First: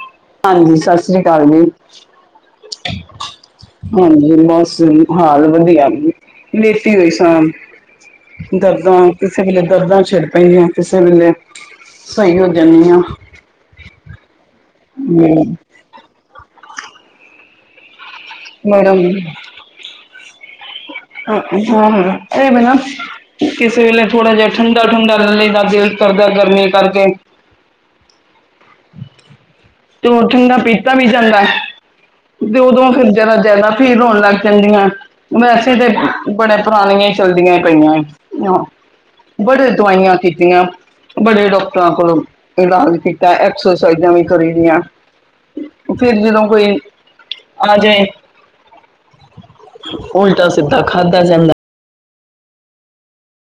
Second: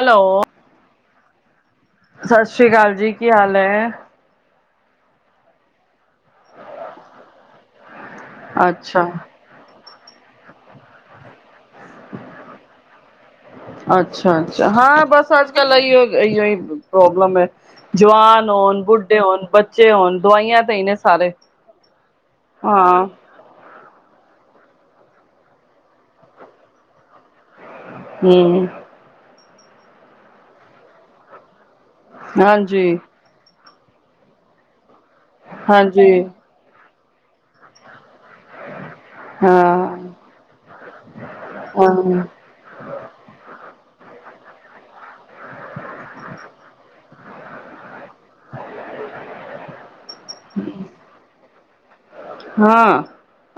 Hello ਹਾਂਜੀ ਸਤਿ ਸ੍ਰੀ ਅਕਾਲ ਜੀ, ਸਤਿ ਸ੍ਰੀ ਅਕਾਲ ਜੀ ਕੀ ਹਾਲ ਐ? ਹਾਂਜੀ ਬਸ ਹਾਲ ਵਧੀਆ ਲੇਟੀ ਹੋਈ ਸਾ, ਦਰਦਾਂ ਅੱਛਾ ਕਿਸੇ ਵੇਲੇ ਦਰਦਾਂ, ਛਿੜ ਪੈਂਦੇ ਆ ਕਿਸੇ ਵੇਲੇ ਸਹੀ ਹੋ ਜਾਂਦੀ ਐ। ਅੱਛਾ-ਅੱਛਾ ਹਾਂ ਬਸ ਅੱਜ ਕੱਲ ਇਹੀ ਪ੍ਰੋਬਲਮ ਹੈ। ਜਵਾਨ ਹੋਣ ਮੇਰਾ ਬੁੱਢੇ ਹੋਣ ਬੱਚੇ ਹੋਣ ਦਵਾਈਆਂ। ਤੇ ਹੀ ਨੇ ਸਾਰੇ ਹੂੰ-ਹੂੰ, ਇਹਵੇ ਨਾ ਹਾਂ ਕਿਸੇ ਵੇਲੇ ਥੋੜਾ ਜਿਹਾ। ਠੰਡਾ ਠੁੰਡਾ ਲਲੇ ਦਾ ਦਿਲ ਕਰਦਾ ਗਰਮੀ ਕਰਕੇ, ਹੂੰ, ਤੇ ਉਠਣ ਦਾ ਪੀਤਾ ਵੀ ਜਾਂਦਾ ਤੇ ਉਦੋਂ ਹਾਂਜੀ ਫਿਰ ਜੜ ਜ਼ਿਆਦਾ, ਫ ਰੋਣ ਲੱਗ ਜਾਂਦੀਆਂ ਵੈਸੇ ਤੇ ਹਾਂਜੀ ਬੜੇ ਪੁਰਾਣੀਆਂ, ਚਲਦੀਆਂ ਪਈਆਂ ਐ। ਬੜੇ ਹਾਂ ਦਵਾਈਆਂ ਕੀਤੀਆਂ ਬੜੇ ਡਾਕਟਰਾਂ ਕੋਲ ਹਾਂ ਇਲਾਜ ਕੀਤਾ ਐਕਸ ਵੀ ਕਰੀ ਦੀਆਂ ਫਿਰ ਜਦੋਂ ਕੋਈ ਆ ਜਾਏ। [inaudible] ਉਲਟਾ ਸਿੱਧਾ ਖਾਧਾ ਜਾਂਦਾ। ਹਾਂ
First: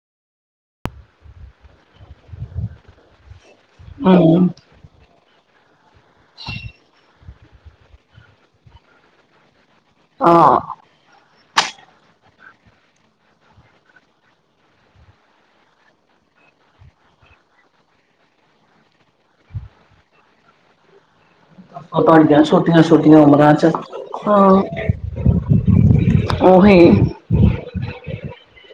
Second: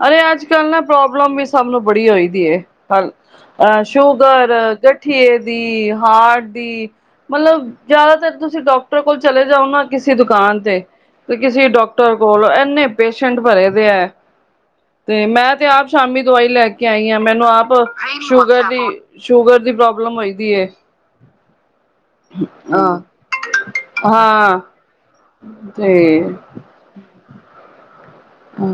ਅਰੇ ਅੱਜ ਕੱਲ ਨਾ ਪ੍ਰੋਬਲਮ ਵੀ ਸਭ ਨੂੰ ਬੜੀ ਹੋਈ ਦੀ ਹੈ। ਅਹ ਹਮ ਸ਼ੂਗਰ ਗਠੀਏ ਦੀ ਹਾਰਟ ਦੀ, ਮਤਲਬ ਜਿਆਦਾਤਰ ਤੁਸੀਂ ਡਾਕਟਰ ਕੋਲ ਚਲੇ ਜਾਓ ਨਾ ਕਿਸੇ ਹਾਂ ਦੁਕਾਨ ਤੇ, ਤੇ ਕਿਸੇ ਡਾਕਟਰ ਕੋਲ ਇਨੇ ਪੇਸ਼ੈਂਟ ਭਰੇ ਦੇ ਹੈ। ਤੇ ਮੈਂ ਤੇ ਆਪ ਸ਼ਾਮੀ ਦਵਾਈ ਲੈ ਕੇ ਆਈ ਆਾਂ ਮੈਨੂੰ ਆਪ ਸ਼ੂਗਰ ਦੀ ਸ਼ੂਗਰ, ਦੀ ਪ੍ਰੋਬਲਮ ਹੋਈ ਦੀ ਏ, ਉਹ ਤੁਹਾਡੀਆਂ ਹਾਂ ਛੋਟੀਆਂ-ਛੋਟੀਆਂ ਉਮਰਾਂ ਚ ਹਾਂ, ਤੇ, ਉਹੀ ਹੂੰ,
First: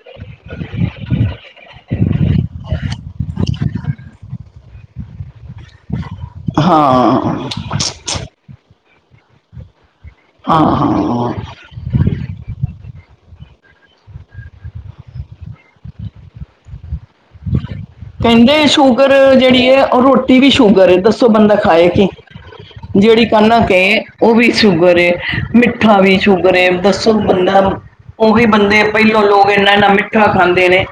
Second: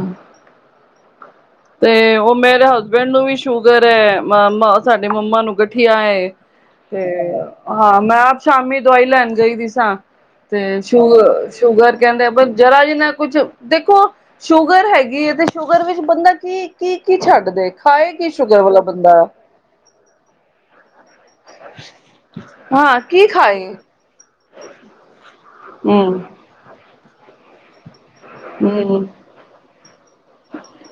ਤੇ ਉਹ ਮੇਰੇ ਹਸਬੈਂਡ ਨੂੰ ਵੀ ਸ਼ੂਗਰ ਹੈ ਸਾਡੇ ਮੰਮਾ ਨੂੰ ਗਠੀਆ, ਹਾਂ ਤੇ ਹਾਂ ਮੈਂ ਆਪ ਸ਼ਾਮੀ ਦਵਾਈ ਲੈਣ ਗਈ ਦੀ ਸਾਂ, ਹਾਂ ਤੇ ਸ਼ੂਗ ਹਾਂ ਸ਼ੂਗਰ ਕਹਿੰਦੇ ਪਰ ਜਰਾ ਜੀ, ਨਾ ਕੁਛ ਦੇਖੋ ਸ਼ੂਗਰ ਹੈਗੀ ਹੈ ਤੇ ਸ਼ੂਗਰ ਵਿੱਚ ਬੰਦਾ ਕੀ ਕੀ ਕੀ ਛੱਡਦਾ, ਕਹਿੰਦੇ ਸ਼ੂਗਰ ਜਿਹੜੀ ਹੈ ਉਹ ਰੋਟੀ ਵੀ ਸ਼ੂਗਰ ਹੈ ਦੱਸੋ? ਬੰਦਾ ਖਾਏ ਕਿ ਹਾਂ ਜਿਹੜੀ ਕੀ ਖਾਏ ਕਨਾਕ ਉਹ ਵੀ ਸ਼ੂਗਰ ਏ, ਮਿੱਠਾ ਵੀ ਹਮ ਸ਼ੂਗਰ ਹੈ ਦੱਸੋ ਬੰਦਾ, ਉਹੀ ਬੰਦੇ ਹਮ ਪਹਿਲੋਂ ਲੋਕ ਇੰਨਾ ਇੰਨਾ ਮਿੱਠਾ ਖਾਂਦੇ ਨੇ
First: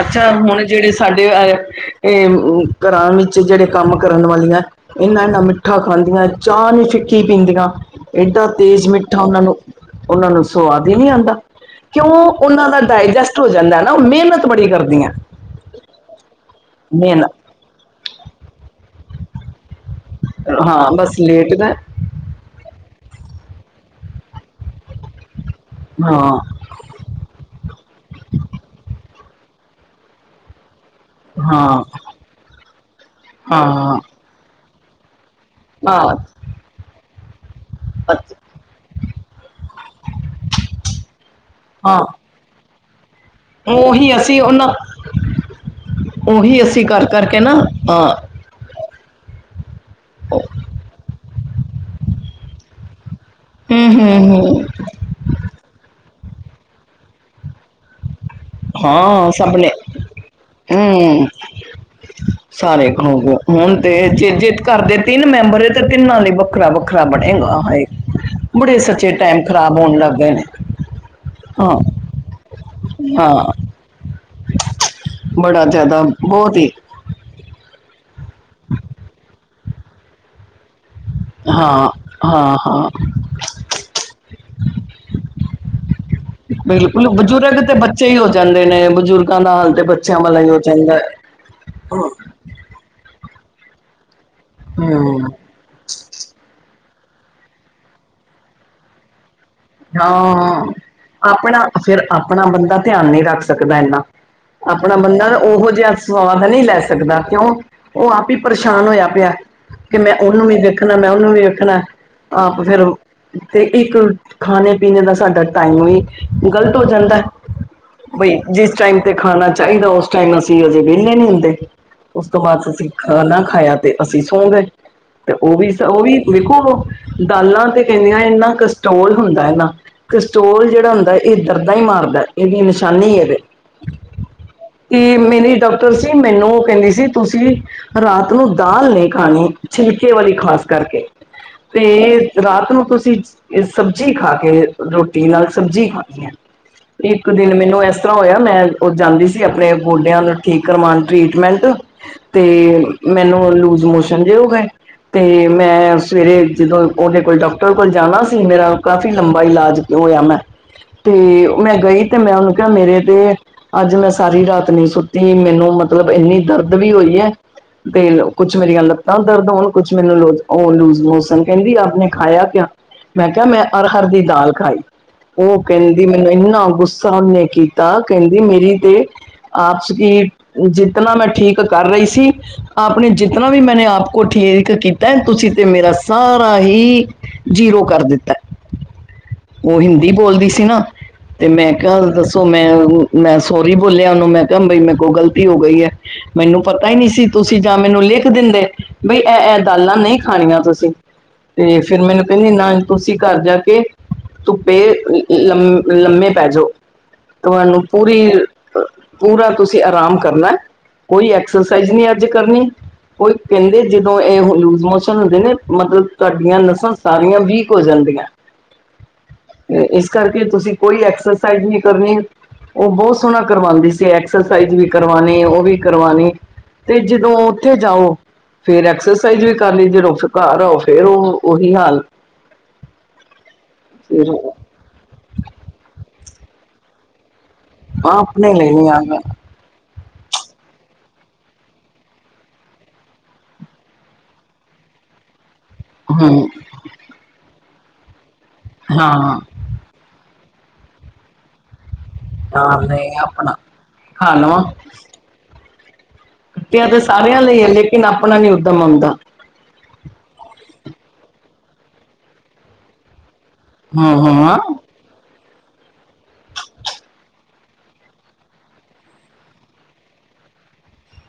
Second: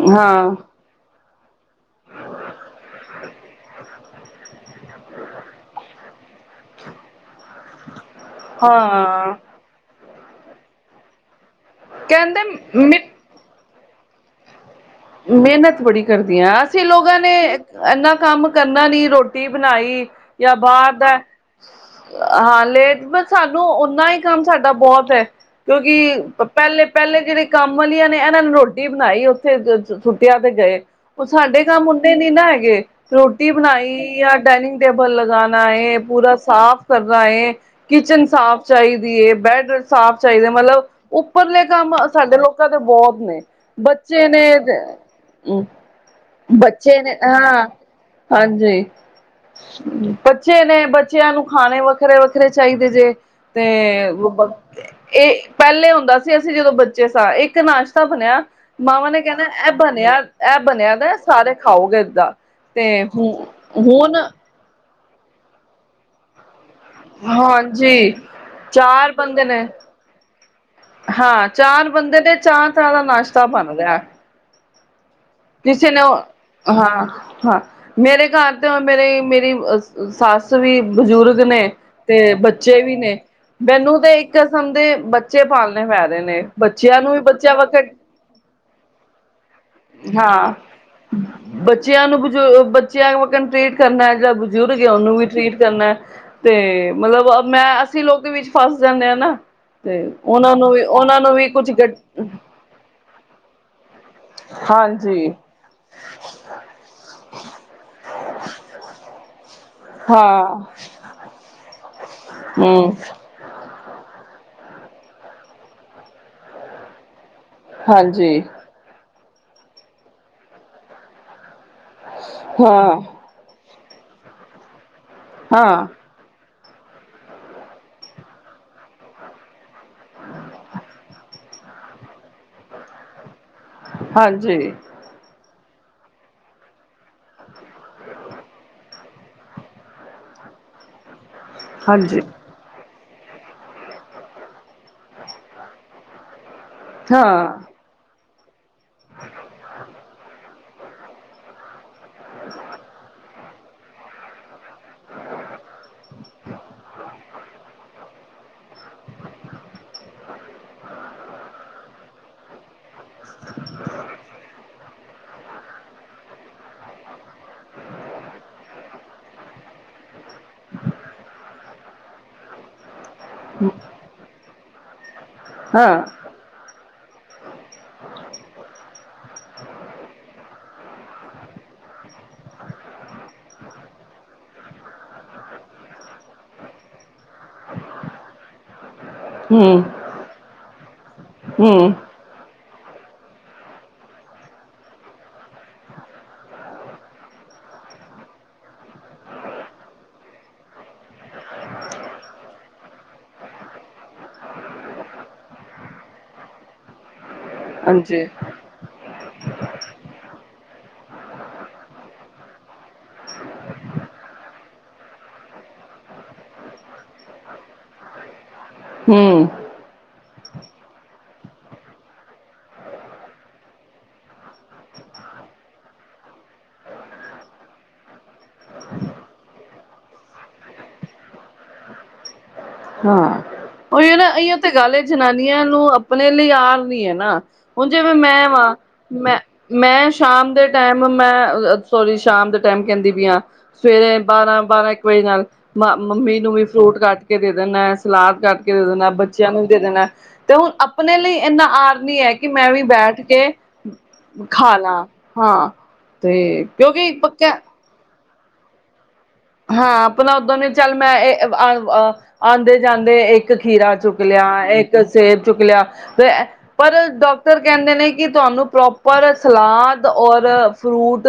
ਅੱਛਾ ਹਾਂ ਹੁਣ ਜਿਹੜੇ ਸਾਡੇ ਘਰਾਂ ਵਿੱਚ ਜਿਹੜੇ ਕੰਮ ਕਰਨ ਵਾਲੀਆਂ ਇਹਨਾਂ-ਇਹਨਾ ਮਿੱਠਾ ਖਾਂਦੀਆਂ। ਚਾਹ ਨੂੰ ਫਿੱਕੀ, ਪੀਂਦੀਆਂ ਏਡਾਂ ਤੇਜ਼ ਮਿੱਠਾ ਹਾਂ ਉਹਨਾਂ ਨੂੰ ਉਹਨਾਂ ਨੂੰ ਸਵਾਦ ਹੀ ਨਹੀਂ ਆਉਂਦਾ। ਕਿਉਂ ਕਹਿੰਦੇ ਉਹਨਾਂ ਦਾ ਮਿੱ ਡਾਇਜੈਸਟ ਹੋ ਜਾਂਦਾ ਨਾ ਉਹ ਮਿਹਨਤ ਬੜੀ ਕਰਦਾ। ਮਿਹਨਤ ਬੜੀ ਕਰਦੀ ਐ ਅਸੀਂ ਲੋਕਾਂ ਨੇ ਮਿਹਨਤ ਇਨਾ ਕੰਮ ਕਰਨਾ ਦੀ ਰੋਟੀ ਬਣਾਈ। ਜਾਂ ਹਾਂ ਬਾਹਰ ਦਾ ਬਸ ਲੇਟ ਦਾ ਹਾਂ ਲੇਟ, ਸਾਨੂੰ ਓਨਾ ਹੀ ਕੰਮ ਸਾਡਾ ਬਹੁਤ, ਕਿਉਂਕਿ ਹਾਂ ਪਹਿਲੇ ਪਹਿਲੇ ਜਿਹੜੇ ਕੰਮ ਵਾਲੀਆਂ ਨੇ ਇਹਨਾਂ ਨੇ ਰੋਟੀ ਬਣਾਈ ਉੱਥੇ ਸੁਟਿਆ ਤੇ ਜਾਏ ਉਹ ਸਾਡੇ ਹਾਂ ਕੰਮ ਹੁੰਦੇ ਨੀ ਨਾ ਹੈਗੇ ਰੋਟੀ ਹਾਂ ਬਣਾਈ ਜਾਂ ਡਾਇਨਿੰਗ, ਟੇਬਲ ਲਗਾ। ਹਾਂ ਪੂਰਾ ਸਾਫ਼ ਕਰਨਾ ਹੈ ਕਿਚਨ ਸਾਫ਼ ਚਾਹੀਦੀ ਹੈ ਬੈਡ ਸਾਫ਼ ਚਾਹੀਦਾ। ਮਤਲਬ ਉੱਪਰਲੇ ਕੰਮ ਹਾਂ ਸਾਡੇ ਲੋਕਾਂ ਦੇ ਬਹੁਤ ਨੇ ਉਹੀ ਬੱਚੇ ਅਸੀਂ ਨੇ, ਉਹਨਾਂ ਹੂੰ, ਉਹੀ ਅਸੀਂ ਬੱਚੇ ਕਰ ਨੇ ਕਰਕੇ ਨਾ ਹਾਂ ਹਾਂ ਹਾਂਜੀ, ਬੱਚੇ ਨੇ ਬੱਚਿਆਂ ਨੂੰ ਖਾਣੇ ਵੱਖਰੇ-ਵੱਖਰੇ ਚਾਹੀਦੇ ਜੇ ਤੇ ਹੂੰ ਹੂੰ ਹੂੰ ਇਹ ਪਹਿਲੇ ਹੁੰਦਾ ਸੀ ਅਸੀਂ ਜਦੋਂ ਬੱਚੇ ਸ ਇੱਕ ਨਾਸ਼, ਤਾ ਬਣਿਆ ਮਾਵਾਂ ਨੇ ਹਾਂ ਕਹਿਣਾ ਸਭ ਇਹ ਬਣਿਆ ਇਹ ਬਣਿਆ। [unintelligible] ਦਾ ਸਾਰੇ ਖਾਓਗੇ ਏਦਾਂ ਤਿੰਨ ਤੇ ਹੁ ਹੁਣ ਮੈਂਬਰ ਏ ਤੇ ਤਿੰਨਾਂ ਲਈ ਵੱਖਰਾ-ਵੱਖਰਾ, ਵੱਖਰਾ ਬਣੇਗਾ ਹਾਏ ਹਾਂਜੀ ਬੜੇ ਸੱਚੇ ਚਾਰ ਟਾਈਮ ਬੰਦੇ ਨੇ ਖ਼ਰਾਬ ਹੋਣ ਲੱਗ ਗਏ ਨੇ, ਹਾਂ ਚਾਰ ਬੰਦੇ ਨੇ ਚਾਰ ਤਰਾਂ ਦਾ ਨਾਸ਼ਤਾ ਹਾਂ ਬਣਦਾ। ਬੜਾ ਕਿਸੀ ਨੇ ਜ਼ਿਆਦਾ ਬਹੁਤ ਹੀ ਹਾਂ-ਹਾਂ, ਮੇਰੇ ਘਰ ਤੇ ਉਹ ਮੇਰੇ ਮੇਰੀ ਸੱਸ ਵੀ, ਬਜ਼ੁਰਗ ਨੇ ਹਾਂ ਤੇ ਹਾਂ ਬੱਚੇ ਹਾਂ ਵੀ ਨੇ, ਮੈਨੂੰ ਤੇ ਇੱਕ ਕਿਸਮ ਦੇ ਬੱਚੇ ਪਾਲਣੇੇ ਪੈ ਰਹੇ ਨੇ ਬੱਚਿਆਂ ਬਿਲਕੁਲ ਨੂੰ ਵੀ ਬੱਚਿਆਂ ਬਜ਼ੁਰਗ ਤੇ ਵਾਸਤੇ ਬੱਚੇ ਹੀ ਹੋ ਨੇ ਬਜ਼ੁਰਗਾਂ ਦਾ ਹਾਲ ਤੇ ਬੱਚੇ, ਹਾਂ ਬੱਚਿਆਂ ਨੂੰ [unintelligible] ਬੱਚਿਆਂ ਵਾਖਣ ਟ੍ਰੀਟ ਕਰਨਾ, ਜੇਹੜਾ ਬਜ਼ੁਰਗ ਏ ਉਹਨੂੰ ਵੀ ਹੂੰ ਟਰੀਟ ਕਰਨਾ ਤੇ, ਮਤਲਬ ਮੈਂ ਅਸੀਂ ਲੋਕ ਦੇ ਵਿੱਚ ਫਸ ਜਾਂਦੇ ਹਾਂ ਨਾ, ਤੇ ਉਹਨਾਂ ਹਾਂ ਨੂੰ ਵੀ ਉਹਨਾਂ ਨੂੰ ਵੀ ਆਪਣਾ ਕੁਛ [unintelligible] ਫਿਰ ਆਪਣਾ ਬੰਦਾ ਧਿਆਨ ਨਹੀਂ ਰੱਖ ਸਕਦਾ ਇੰਨਾ [unintelligible] ਆਪਣਾ ਬੰਦਾ ਨਾ ਉਹੋ ਜਿਹਾ ਸਵਾਦ ਨਹੀਂ ਲੈ ਸਕਦਾ ਕਿਉਂ ਉਹ ਆਪ ਹੀ ਪਰੇਸ਼ਾਨ ਹੋਯਾ ਪਯਾ। ਕਿ ਮੈਂ ਉਹਨੂੰ ਵੀ ਹਾਂ ਦੇਖਣਾ ਮੈਂ ਉਹਨੂੰ ਵੀ ਵੇਖਣਾ ਆਪ ਫੇਰ ਹਮ ਤੇ ਇੱਕ ਖਾਣੇ ਪੀਣੇ ਦਾ ਸਾਡਾ ਟਾਈਮ ਵੀ ਗ਼ਲਤ ਹੋ ਜਾਂਦਾ ਬਈ ਹਾਂਜੀ ਜਿਸ ਟਾਈਮ, ਤੇ ਖਾਣਾ ਚਾਹੀਦਾ ਉਸ ਟਾਈਮ ਅਸੀਂ ਹਜੇ ਵੇਹਲੇ ਨੀ ਹੁੰਦੇ ਉਸ ਤੋਂ ਬਾਅਦ ਅਸੀਂ ਹਾਂ ਖਾਨਾ ਖਾਯਾ। ਤੇ ਅਸੀਂ ਸੌਂ ਗਏ ਤੇ ਉਹ ਵੀ ਹਾਂ ਉਹ ਵੀ ਵੇਖੋ ਦਾਲਾਂ ਤੇ ਕਿੰਨੀਆਂ ਇੰਨਾ ਕ ਕ੍ਰਿਸਟੋਲ ਹੁੰਦਾ ਹੈ ਨਾ ਕ੍ਰਿਸਟੋਲ ਜਿਹੜਾ ਹੁੰਦਾ ਇਹ ਦਰਦਾਂ ਹੀ ਮਾਰਦਾ ਇਹਦੀ ਨਿਸ਼ਾਨੀ ਏ ਵੇ। ਹਾਂਜੀ, ਡਾਕਟਰ ਸੀ ।ਮੈਨੂੰ ਉਹ ਕਹਿੰਦੇ ਸੀ। ਤੁਸੀਂ, ਰਾਤ ਨੂੰ ਦਾਲ ਨਹੀਂ ਖਾਣੀ ।ਛਿਲਕੇ ਵਾਲੀ ਖਾਲੋ ਕਰਕੇ। ਤੇ, ਹਾਂਜੀ, ਰਾਤ ਨੂੰ ਤੁਸੀਂ ਇਹ ਸਬਜ਼ੀ ਖਾ ਕੇ, ਰੋਟੀ ਨਾਲ ਸਬਜ਼ੀ ਖਾਣੀ ਹੈ ।ਇੱਕ ਹਾਂ, ਦਿਨ ਮੈਨੂੰ ਏਸ ਹੋਇਆ ।ਮੈਂ, ਉਹ ਜਾਂਦੀ ਸੀ ਆਪਣੇ ਗੋਡਿਆਂ ਨੂੰ ਠੀਕ ਕਰਵਾਣ ।ਟ੍ਰੀਟਮੈਂਟ! ਤੇ! ਮੈਨੂੰ ਲੂਜ ਮੋਸ਼ਨ ਜਿ ਹੋ ਗਏ । ਤੇ ਮੈਂ ਸਵੇਰੇ ਜਦੋਂ ਉਹਦੇ ਕੋਲ ਡਾਕਟਰ ਕੋਲ ਜਾਣਾ ਤੇ ।ਮੇਰਾ ਕਾਫ਼ੀ ਲੰਬਾ ਇਲਾਜ ਹੋਇਆ ।ਮੈਂ! ਤੇ, ਮੈਂ ਗਈ ਤੇ ਮੈਂ ਉਹਨੂੰ ਕਿਹਾ! ਮੇਰੇ ਤੇ! ਅੱਜ ਮੈਂ ਸਾਰੀ ਰਾਤ ਨੀ ਸੁੱਤੀ। ਮੈਨੂੰ, ਮਤਲਬ ਇੰਨੀ ਦਰਦ ਵੀ ਹੋਈ ਹੈ। ਤੇ ਕੁੱਛ ਮੇਰੀਆਂ ਲੱਤਾਂ ਦਰਦ ਹੋਣ ।ਕੁਛ ਮੈਨੂੰ, ਉਹ ਲੂਜ ਮੋਸ਼ਨ। ਕਹਿੰਦੀ ਆਪ ਨੇ ਖਾਯਾ ਕਯਾ? ਮੈਂ ਕਿਹਾ! ਮੈਂ, ਅਰਹਰ ਦੀ ਦਾਲ ਖਾਈ। ਉਹ ਹਾਂ, ਕਹਿੰਦੀ। ਮੈਨੂੰ ਇੰਨਾ ਗੁੱਸਾ ਉਹਨੇ ਕੀਤਾ। ਕਹਿੰਦੀ, ਮੇਰੀ ਤੇ। [unintelligible] ਜਿਤਨਾ ਮੈਂ ਠੀਕ ਕਰ ਰਹੀ ਸੀ। [unintelligible] ਠੀਕ ਕੀਤਾ। ਤੁਸੀਂ ਤੇ ਮੇਰਾ ਸਾਰਾ ਹੀ ਜੀਰੋ ਕਰ ਦਿੱਤਾ। ਉਹ ਹੂੰ, ਹਿੰਦੀ ਬੋਲਦੀ ਸੀ ਨਾ। ਤੇ ਮੈਂ ਹੂੰ, ਕਿਹਾ! ਦੱਸੋ ਮੈਂ ਮੈਂ ਸੋਰੀ ਬੋਲਿਆ ਉਹਨੂੰ। ਮੈਂ ਕਿਹਾ! ਬਈ- ਮੇਰੇ ਕੋਲ ਗ਼ਲਤੀ ਹੋ ਗਈ ਹੈ ।ਮੈਨੂੰ ਪਤਾ ਹੀ ਨਹੀਂ ਸੀ ਤੁਸੀਂ ਜਾ ਮੈਂ ਲਿਖ ਦਿੰਦੇ ।ਬਈ ਇਹ ਇਹ ਦਾਲਾਂ ਨਹੀਂ ਖਾਣੀਆਂ ਤੁਸੀਂ। ਤੇ ਫਿਰ ਮੈਨੂੰ ਕਹਿੰਦੇ ਨਹੀਂ ਤੁਸੀਂ ਘਰ ਜਾ ਕੇ, ਧੁੱਪੇ! ਲੰ ਲੰਮੇ ਪੈ ਜਾਓ। ਤੁਹਾਨੂੰ ਪੂਰੀ ਹਾਂਜੀ, ਪੂਰਾ ਤੁਸੀਂ ਆਰਾਮ ਕਰਨਾ ।ਕੋਈ ਐਕਸਰਸਾਈਜ਼ ਨਹੀਂੀ ਅੱਜ ਕਰਨੀ। ਕੋਈ ਕਹਿੰਦੇ! ਜਦੋਂ ਇਹ ਲੂਜ ਮੋਸ਼ਨ ਹੁੰਦੇ ਨੇ। ਮਤਲਬ ਤੁਹਾਡੀਆਂ ਨਸਾਂ ਸਾਰੀਆਂ ਵੀਕ ਹੋ ਜਾਂਦੀਆਂ। ਹਮ! ਇਸ ਕਰਕੇ ਤੁਸੀਂ ਕੋਈ ਐਕਸਰਸਾਈਜ਼ ਨਹੀਂ ਕਰਨੀ। ਉਹ ਬਹੁਤ ਸੋਹਣਾ ਕਰਵਾਂਦੀ ਸੀ। ਐਕਸਰਸਾਈਜ਼ ਵੀ ਕਰਵਾਣੀ । ਉਹ ਵੀ ਕਰਵਾਣੀ। ਤੇ ਜਦੋਂ ਉੱਥੇ ਜਾਓ ਫੇਰ ਐਕਸਰਸਾਈਜ਼ ਵੀ ਕਰ ਲਈ ।ਜਦੋਂ ਫੇਰ ਘਰ ਆਓ ਫੇਰ ਓ ਉਹੀ ਹਾਲ। ਹਾਂ! ਉਹੀ ਨਾ ਫਿਰ । ਇਹੋ ਤੇ ਗੱਲ ਏ । ਜਨਾਨੀਆਂ ਨੂੰ ਆਪਣੇ ਲਈ ਆਰ ਨਹੀਂ ਹੈ ਨਾ । ਹੁਣ ਜਿਵੇਂ ਮੈਂ ਆਪਣੇ ਵਾ ਲਈ ਨੀ ਆ ।ਮੈਂ, ਮੈਂ ਸ਼ਾਮ ਦੇ ਟਾਈਮ ਮੈਂ, ਸੋਰੀ? ਸ਼ਾਮ ਦੇ ਟਾਈਮ ਕਹਿੰਦੀ ਪਈ ਆ । ਸਵੇਰੇ ਬਾਰਾਂ, ਬਾਰਾਂ, ਇੱਕ ਵਜੇ ਨਾਲ ਮ ਮੰਮੀ ਹਮ ਨੂੰ ਵੀ ਫਰੂਟ ਕੱਟ ਕੇ ਦੇ ਦੇਣਾ। ਸਲਾਦ ਕੱਟ ਕੇ ਦੇ ਦੇਣਾ। ਹਾਂ ਬੱਚਿਆਂ ਨੂੰ ਵੀ ਦੇ ਦੇਣਾ। ਤੇ ਹੁਣ ਆਪਣੇ ਲਈ ਇੰਨਾ ਆਰ ਨਹੀਂ ਹੈ ।ਕਿ ਮੈਂ ਵੀ ਆਪ ਨਹੀਂ ਬੈਠ ਕੇ ਆਪਣਾ ਖਾ ਲਾ। ਹਾਂ! ਕੁੁੱਟਿਆਂ ਤੇ ਕਿਉਂਕਿ ਸਾਰਿਆਂ ਪੱਕਾ ਲਈ ਹੈ ।ਲੇਕਿਨ ਆਪਣਾ ਨੀ ਉੱਦਮ ਆਉਂਦਾ। ਹਾਂ ਆਪਤਾ ਉਦਾਂ ਹੀ ਹੈ। ਚੱਲ ਮੈਂ ਆਉਂਦੇ ਜਾਂਦੇ ਇੱਕ ਇੱਕ ਖੀਰਾ ਚੁੱਕ ਹਮ ਲਿਆ। ਹਮ ਇੱਕ ਸੇਬ ਚੁੱਕ ਲਿਆ ।ਤੇ ਪਰ ਡਾਕਟਰ ਕਹਿੰਦੇ ਨੇ ਕਿ ਤੁਹਾਨੂੰ ਪ੍ਰੋਪਰ ਸਲਾਦ ਔਰ ਫਰੂਟ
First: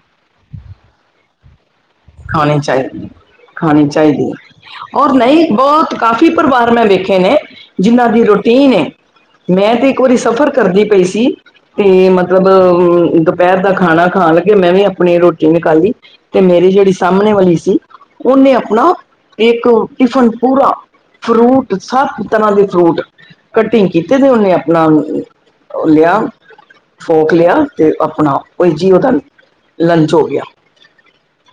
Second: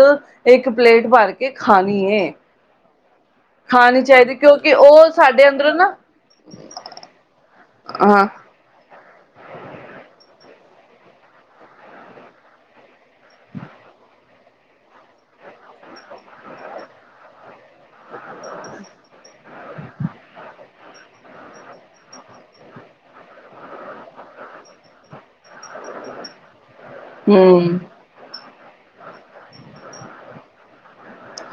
ਇੱਕ ਪਲੇਟ ਭਰ ਕੇ ਖਾਣੀ ਏ ਖਾਣੀ ਚਾਹੀਦੀ। ਖਾਣੀ ਚਾਹੀਦੀ ਕਿਉਂਕਿ ਹੈ। ਉਹ ਔਰ ਨਹੀਂ! ਸਾਡੇ ਅੰਦਰੋਂ ਬਹੁਤ, ਨਾ ਕਾਫ਼ੀ ਪਰਿਵਾਰ ਮੈਂ ਵੇਖੇ ਨੇ! ਜਿਹਨਾਂ ਦੀ ਹਾਂ ਰੋਟੀ ਟੀਨ ਹੈ। ਮੈਂ ਤੇ ਇੱਕ ਵਾਰੀ ਸਫ਼ਰ ਕਰਦੀ ਪਈ ਸੀ ।ਤੇ ਮਤਲਬ ਅ ਦੁਪਹਿਰ ਦਾ ਖਾਣਾ ਖਾਣ ਲੱ ਕਿ ਮੈਂ ਵੀ ਆਪਣੀ ਰੋਟੀ ਨਿਕਾਲੀ। ਤੇ ਮੇਰੀ ਜਿਹੜੀ ਸਾਹਮਣੇ ਵਾਲੀ ਸੀ ।ਉਹਨੇ ਆਪਣਾ ਇੱਕ ਟਿਫਨ ਪੂਰਾ ਫਰੂਟ ਸਭ ਤਰ੍ਹਾਂ ਦੇ ਫਰੂਟ ਕਟਿੰਗ ਕੀਤੇ ।ਤੇ ਉਹਨੇ ਆਪਣਾ ਯ- [unintelligible] ਫੋਕ ਲਿਆ ਹਮ ।ਤੇ ਆਪਣਾ ਓਹੀ ਜੀ ਓਧਾ ਲੰਚ ਹੋ ਗਿਆ।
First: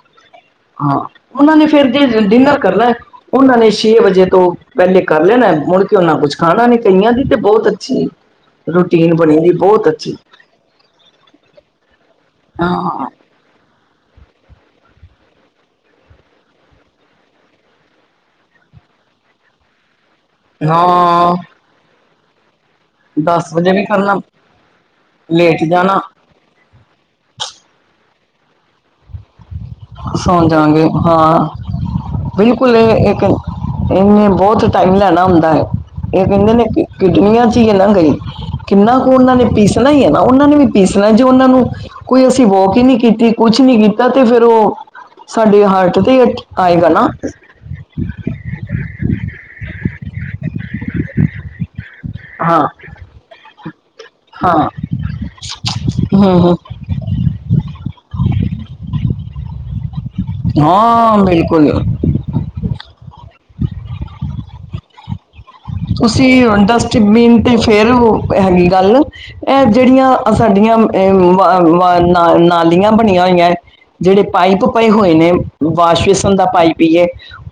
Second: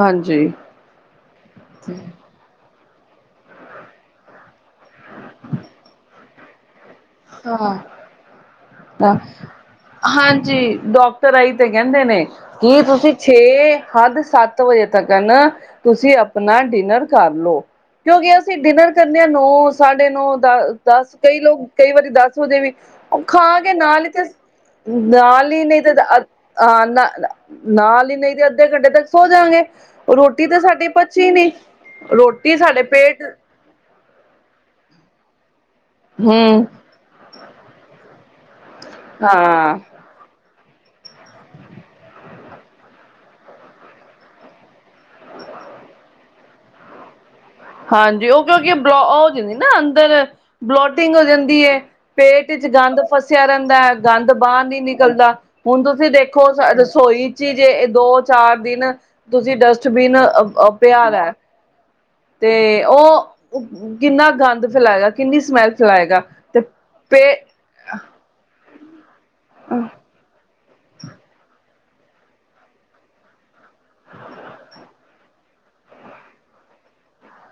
ਹਾਂਜੀ! ਹਾ ਉਹਣਾ ਨੇ ਫਿਰ ਡੀਨਰ ਕਰਣੇ। ਉਹਨਾਂ ਨੇ ਛੇ ਵਜੇ ਤੋਂ ਪਹਿਲੇ ਕਰ ਲੈਣਾ ।ਮੁੜ ਕੇ ਉਹਨਾ ਕੁੱਛ ਖਾਣਾ ਨੀ। ਕਈਆਂ ਤੇ ਬਹੁਤ ਹਾਂ ਅੱਛੀ ਰੂਟੀਨ ਬਣੀ ਦੀ। ਬਹੁਤ ਅੱਛੀ ਹਾਂਜੀ ਡਾਕਟਰ ਆਈ ਤੇ ਕਹਿੰਦੇ ਨੇ ਕੀ ਹਾਂ ਤੁਸੀਂ ਛੇ ਹੱਦ ਸੱਤ ਵਜੇ ਤੱਕ ਤੁਸੀਂ ਆਪਣਾ ਡਿਨਰ ਕਰ ਲਓ ਕਿਉਂਕਿ ਅਸੀਂ ਡਿਨਰ ਕਰਨੇ ਆਂ ਨੌ ਸਾਡੇ ਨੌ ਦੱਸ ਹਾਂ ਕਈ ਲੋਕ ਕਈ ਵਾਰੀ ਦੱਸ ਵਜੇ ਵੀ ਉਹ ਦਸ ਖਾ ਕੇ ਵਜੇ ਵੀ ਨਾਲ ਹੀ ਕਰਨਾ ਤੇ ਨਾਲ ਲੇਟ ਨੀ ਤਾਂ ਜਾਣਾ ਅਹ ਨਾ ਨਾਲ ਨ ਅੱਧੇ ਘੰਟੇ ਤੱਕ ਸੋ ਜਾਂਗੇ ਸੌ ਰੋਟੀ ਤਾਂ ਸਾਡੀ ਜਾਗੇ ਪਚੀ ਹਾਂ ਨੀ ਰੋਟੀ ਬਿਲਕੁਲ ਸਾਡੇ ਇਹ ਪੇਟ ਇੱਕ ਇਹਨੇ ਬਹੁਤ ਟਾਈਮ ਲੈਣਾ ਹੁੰਦਾ ਹੈ। ਇਹ ਕਹਿੰਦੇ ਨੇ ਹਮ ਕਿਡਨੀਆਂ ਚ ਹੀ ਇਹ ਨਾ ਗਏ। ਕਿੰਨਾ ਕੁ ਉਹਨਾਂ ਨੇ ਹਾਂ ਪੀਸਣਾ ਹੀ ਹੈ ।ਨਾ ਉਹਨਾਂ ਨੇ ਵੀ ਪੀਸਣਾ ਜੇ ਉਹਨਾਂ ਨੂੰ ਕੋਈ ਅਸੀਂ ਵੋਕ ਹੀ ਨੀ ਕੀਤੀ ਕੁਛ ਨੀ ਕੀਤਾ ਤੇ ਫਿਰ ਉਹ ਸਾਡੇ ਹਾਰਟ ਤੇ ਆਏਗਾ ਨਾ। ਹਾਂਜੀ ਉਹ ਕਿਉਂਕਿ ਬਲੋ ਹੋ ਜਾਂਦੀ ਨਾ ਅੰਦਰ ਬਲੋਟਿੰਗ ਹੋ ਜਾਂਦੀ ਹੈ। ਪੇਟ ਹਾਂ ਚ ਗੰਦ ਫਸਿਆ ਰਹਿੰਦਾ ਹੈ। ਗੰਦ ਬਾਹਰ ਹਾਂ ਨੀ ਨਿਕਲਦਾ ਹੁਣ ਤੁਸੀਂ ਹੂੰ ਦੇਖੋ ਹੂੰ ਰਸੋਈ ਚ ਹੀ ਜੇ ਦੋ ਚਾਰ ਦਿਨ ਤੁਸੀਂ ਡਸਟਬਿਨ ਅ ਪਿਆ ਹਾਂ ਦਾ ਬਿਲਕੁਲ ਤੇ ਉਹ ਕਿੰਨਾ ਗੰਦ ਫੈਲਾਇਆ। ਤੁਂਸੀ ਪੇ ਡਸਟਬੀਨ ਤੇ ਫੇਰ ਹੈਗੀ ਗੱਲ ਇਹ ਜਿਹੜੀਆਂ ਸਾਡੀਆਂ ਨਾਲੀਆਂ ਬਣੀਆਂ ਹੋਈਆਂ ਜਿਹੜੇ ਪਾਈਪ ਪਏ ਹੋਏ ਨੇ ਵਾਸ਼ਵੇਸ਼ਣ ਦਾ ਪਾਈਪ ਪੀਏ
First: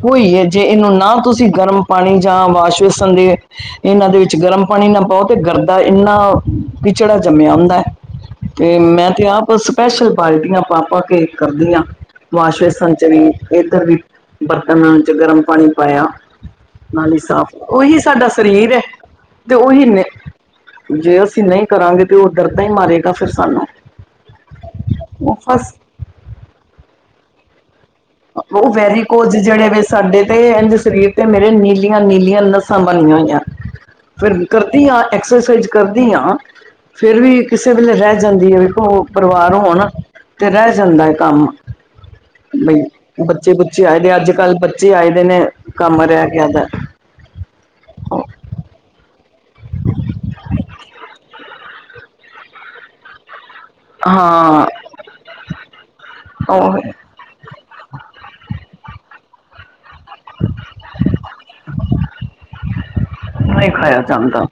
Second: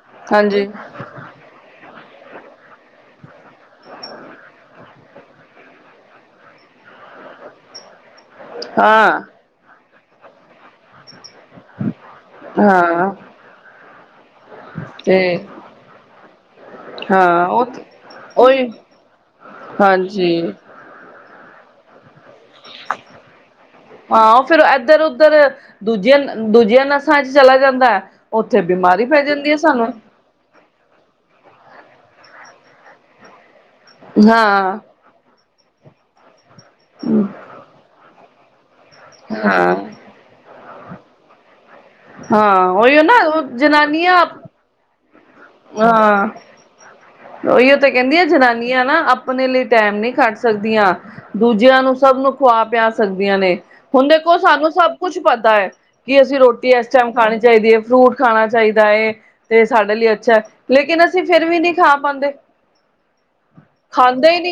ਹੋਈ ਹੈ ਜੇ ਹਾਂਜੀ ਇਹਨੂੰ ਨਾ ਤੁਸੀਂ ਗਰਮ ਪਾਣੀ ਜਾਂ ਵਾਸ਼ ਦੇ ਇਹਨਾਂ ਦੇ ਵਿੱਚ ਗਰਮ ਪਾਣੀ ਨਾ ਪਾਓ ਤੇ ਗਰਦਾ ਇੰਨਾ ਕਿੱਚੜਾ ਜੰਮਿਆ ਹੁੰਦਾ ਹੈ। ਤੇ ਮੈਂ ਹਾਂ ਤੇ ਆਪ ਸਪੈਸ਼ਲ ਬਾਲਟੀਆਂ ਪਾ ਪਾ ਕੇ ਕਰਦੀਆਂ ਵਾਸ਼ ਵੇਸ਼ਨ ਚ ਹਾਂ ਵੀ ਇੱਧਰ ਵੀ ਬਰਤਨਾਂ ਚ ਤੇ ਗਰਮ ਪਾਣੀ ਪਾਇਆ ਨਾਲ ਹੀ ਹਾਂ ਸਾਫ਼ ਉਹ ਉਹੀ ਸਾਡਾ ਉਹੀ ਸਰੀਰ ਹੈ ਤੇ ਉਹੀ ਨੇ, ਹਾਂਜੀ ਜੇ ਅਸੀਂ ਨਹੀਂ ਕਰਾਂਗੇ ਪਿਓ ਡਰਦਾ ਹੀ ਮਾਰੇਗਾ ਫਿਰ ਸਾਨੂੰ। ਹਾਂ ਫਿਰ ਇੱਧਰ ਉੱਧਰ ਉਹ ਫਸ ਦੂਜੀਆਂ ਦੂਜੀਆਂ ਨਸਾਂ ਚ ਚਲਾ ਜਾਂਦਾ ਹੈ। ਉੱਥੇ ਉਹ ਬਿਮਾਰੀ ਪੈ ਵੈਰੀਕੋਜ ਜਾਂਦੀ ਹੈ ਜਿਹੜੇ ਵ ਸਾਨੂੰ ਸਾਡੇ ਤੇ ਸਰੀਰ ਤੇ ਮੇਰੇ ਨੀਲ ਨੀਲੀਆਂ ਨੱਸਾਂ ਬਣੀਆਂ ਹੋਈਆਂ ਫਿਰ ਕਰਦੀ ਹਾਂ ਐਕਸਰਸਾਈਜ਼ ਕਰਦੀ ਹਾਂ। ਫਿਰ ਵੀ ਕਿਸੇ ਵੇਲੇ ਰਹਿ ਜਾਂਦੀ ਹੈ ਵੇਖੋ ਉਹ ਪਰਿਵਾਰ ਹੋਣ ਤੇ ਰਹਿ ਜਾਂਦਾ ਹੈ ਕੰਮ ਹਾਂ ਬਈ ਉਹੀ ਬੱਚੇ ਬੁੱਚੇ ਆਏ ਦੇ ਅੱਜ ਕੱਲ੍ਹ ਬੱਚੇ ਆਏ ਦੇ ਨੇ ਕੰਮ ਹਾਂ ਰਹਿ ਗਿਆ ਦਾ ਉਹੀਓ ਤਾਂ ਕਹਿੰਦੀ ਆ ਜਨਾਨੀਆਂ ਨਾ ਆਪਣੇ ਲਈ ਟਾਈਮ ਨਹੀਂ ਖੱਟ ਸਕਦੀਆਂ ਦੂਜਿਆਂ ਨੂੰ ਸਭ ਨੂੰ ਖੁਆ ਪਿਆ ਸਕਦੀਆਂ ਨੇ। ਹੁਣ ਦੇਖੋ ਹਾਂ ਸਾਨੂੰ ਸਭ ਕੁਛ ਪਤਾ ਹੈ ਕਿ ਅਸੀਂ ਰੋਟੀ ਉਹ ਇਸ ਟਾਈਮ ਖਾਣੀ ਚਾਹੀਦੀ ਹੈ, ਫਰੂਟ ਖਾਣਾ ਚਾਹੀਦਾ। ਦਾ ਤੇ ਸਾਡੇ ਲਈ ਅੱਛਾ ਹੈ ਲੇਕਿਨ ਅਸੀਂ ਫਿਰ ਵੀ ਨਹੀਂ ਖਾ ਪਾਉਦੇ। ਨਹੀਂ ਖਾਇਆ ਜਾਂਦਾ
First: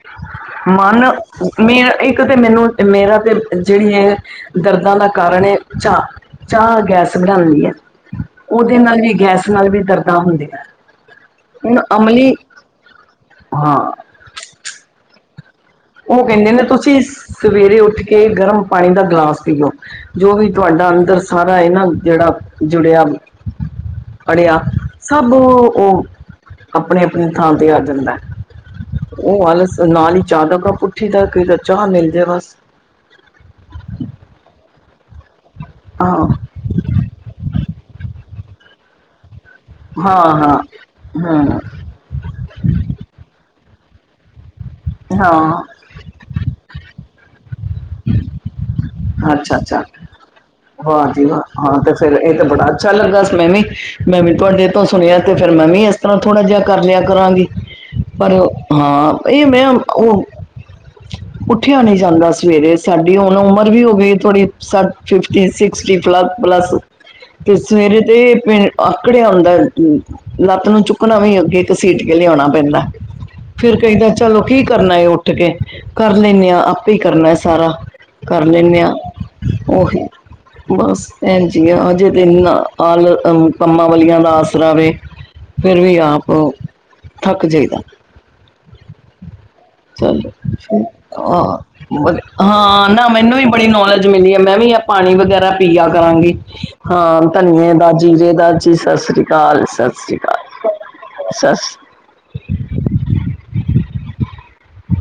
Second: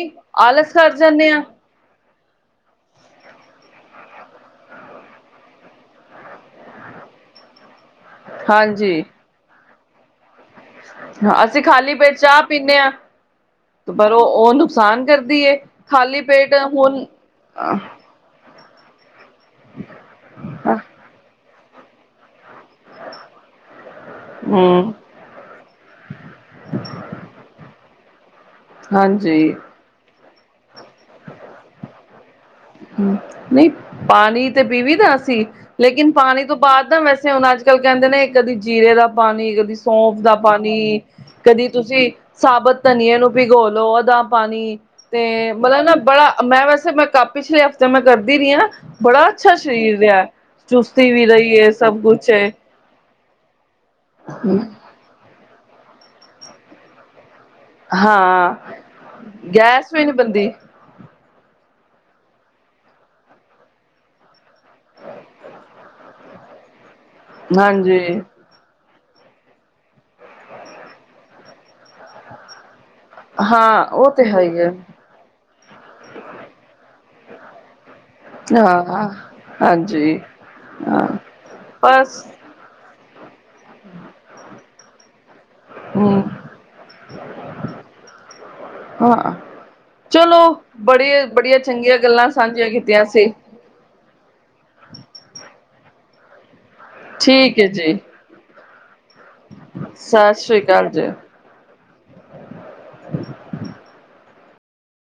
ਆਲਸ ਕਰ ਮਨ ਜਾਂਦੇ ਹਾਂ ਇੱਕ ਤਾਂ ਮੈਨੂੰ ਮੇਰਾ ਤੇ ਜਿਹੜੀ ਹੈ ਦਰਦਾਂ ਦਾ ਕਾਰਨ ਹੈ ਚਾ ਚਾਹ ਗੈਸ ਬਣਾਉਂਦੀ ਹੈ ਉਹਦੇ ਨਾਲ ਹਾਂਜੀ ਵੀ ਗੈਸ ਨਾਲ ਵੀ ਦਰਦਾਂ ਹੁੰਦੀਆਂ। ਅਸੀਂ ਹੁਣ ਖਾਲੀ ਪੇਟ ਅਮਲੀ ਚਾਹ ਪੀਦੇ ਹਾਂ ਹਾਂ ਤੇ ਪਰ ਉਹ ਉਹ ਨੁਕਸਾਨ ਕਰਦੀ। ਖਾਲੀ ਉਹ ਕਹਿੰਦੇ ਪੇਟ ਨੇ ਤੁਸੀਂ ਹੁਣ ਸਵੇਰੇ ਉੱਠ ਕੇ ਗਰਮ ਪਾਣੀ ਦਾ ਗਲਾਸ ਪੀਓ ਜੋ ਵੀ ਤੁਹਾਡਾ ਅੰਦਰ ਸਾਰਾ ਇਹ ਨਾ ਜਿਹੜਾ ਜੁੜਿਆ ਪੜ੍ਹਿਆ ਹਮ ਸਭ ਉਹ ਆਪਣੀ ਆਪਣੀ ਥਾਂ ਤੇ ਆ ਜਾਂਦਾ ਹੈ। ਉਹ ਹਾਂਜੀ ਆਲਸ ਨਾਲ ਹੀ ਚਾਹ ਦਾ ਪੁੱਠੀ ਦਾ ਕਿਸ ਦਾ ਚਾਹ ਮਿਲਦੇ ਬਸ। ਨਹੀਂ ਪਾਣੀ ਤੇ ਪੀਵੀ ਨਾ ਅਸੀਂ ਲੇਕਿਨ ਹਾਂ ਪਾਣੀ ਤੋਂ ਬਾਅਦ ਦਾ ਵੈਸੇ ਹੁਣ ਅੱਜ ਕ ਨਾਲ ਕਹਿੰਦੇ ਨੇ ਕਦੇ ਜੀਰੇ ਦਾ ਪਾਣੀ ਕ ਸੌਂਫ ਹਾਂ ਦਾ ਹਾਂ ਪਾਣੀ ਹਾਂ ਕਦੀ ਤੁਸੀਂ ਸਾਬਤ ਧਨੀਏ ਨੂੰ ਭਿਗੋ ਲੋਂਗ ਦਾ ਪਾਣੀ ਤੇ ਹਾਂ ਮਤਲਬ ਨਾ ਬੜਾ ਮੈਂ ਵੈਸੇ ਮੈਂ ਪਿਛਲੇ ਹ ਤਾਂ, ਮੈਂ ਕਰਦੀ ਰਹੀ ਹਾਂ। ਬੜਾ ਅੱਛਾ ਸਰੀਰ ਰਿਹਾ। ਚੁਸਤੀ ਵਾਹ ਜੀ ਵੀ ਵਾਹ ਰਹੀਏ, ਹਾਂ ਤੇ ਸਭ ਫਿਰ ਕੁਛ ਇਹ ਤਾਂ ਏ। ਬੜਾ ਅੱਛਾ ਲੱਗਾ ਸੀ। ਮੈਂ ਵੀ, ਮੈਂ ਵੀ ਤੁਹਾਡੇ ਤੋਂ ਸੁਣਿਆ 'ਤੇ ਫੇਿਰ ਮੈਂ ਵੀ ਇਸ ਤਰ੍ਹਾਂ ਥੋੜਾ ਜਿਹਾ ਕਰ ਲਿਆ ਕਰਾਂਗੀ। ਪਰ ਹਾਂ ਹਾਂ। ਇਹ ਮੈਂ ਗੈਸ ਵੀ ਨੀ ਉਹ ਬਣਦੀ ਉੱਠਿਆ ਨਹੀਂ ਜਾਂਦਾ। ਸਵੇਰੇ ਸਾਡੀ ਹੁਣ ਉਮਰ ਉਹ ਵੀ ਹੋ ਗਈ। ਥੋੜੀ ਸਠ, ਫਿਫਟੀ, ਸੀਸਟੀ ਪਲੱਸ, ਪਲੱਸ ਤੇ ਹਾਂਜੀ ਸਵੇਰੇ 'ਤੇ ਪੇਟ ਆਕੜਿਆ ਹੁੰਂਦਾ। ਲੱਤ ਨੂੰ ਚੁੱਕਣਾ ਵੀ ਅੱਗੇ- ਕਸੀਟ ਕੇ ਲਿਆਉਣਾ ਪੈਂਦਾ। ਫਿਰ ਹਾਂ ਕਹਿੰਦਾ ਉਹ ਤੇ ਚਲੋ। ਹੈ ਹੀ ਕੀ ਹੈ ਕਰਨਾ ਉੱਠ ਕੇ ਕਰ ਲੈਂਦੇ ਆਂ। ਆਪੇ ਹੀ ਕਰਨਾ ਸਾਰਾ। ਕਰ ਲੈਣੇ ਆਂ। ਹਾਂ ਉਹ ਹੀ ਹਾਂਜੀ ਬਸ ਹਾਂ ਭੈਣ ਜੀ। ਹਜੇ ਬਸ ਤੇ ਨਾ ਆ ਕੰਮਾਂਵਾਲੀਆਂ ਦਾ ਆਸਰਾ ਵੇ। ਫਿਰ ਵੀ ਹਮ ਆਪ ਥੱਕ ਜਾਈਦਾ। ਹਾਂ ਚਲੋ ਚੋਹ ਬੜੀ ਬੜੀਆਂ ਚੰਗੀਆਂ ਗੱਲਾਂ ਸਾਂਝੀਆਂ ਹਾਂ ਕੀਤੀਆਂ ਨਾ [unintelligible] ਸੀ ਮੈਨੂੰ ਵੀ ਬੜੀ ਨੌਲੇਜ ਮਿਲੀ ਹੈ। ਮੈਂ ਵੀ ਆ ਪਾਣੀ ਵਗੈਰਾ ਪੀਆ ਕਰਾਂਗੀ। ਹਾਂ। ਠੀਕ ਹੈ ਧਨੀਏ ਦਾ ਜੀ ਜੀਰੇ ਦਾ ਜਿਸ ਆਸੇ। ਸਤਿ ਸ਼੍ਰੀ ਅਕਾਲ। ਸਤਿ ਸ਼੍ਰੀ ਅਕਾਲ। ਸਤਿ [inaudible]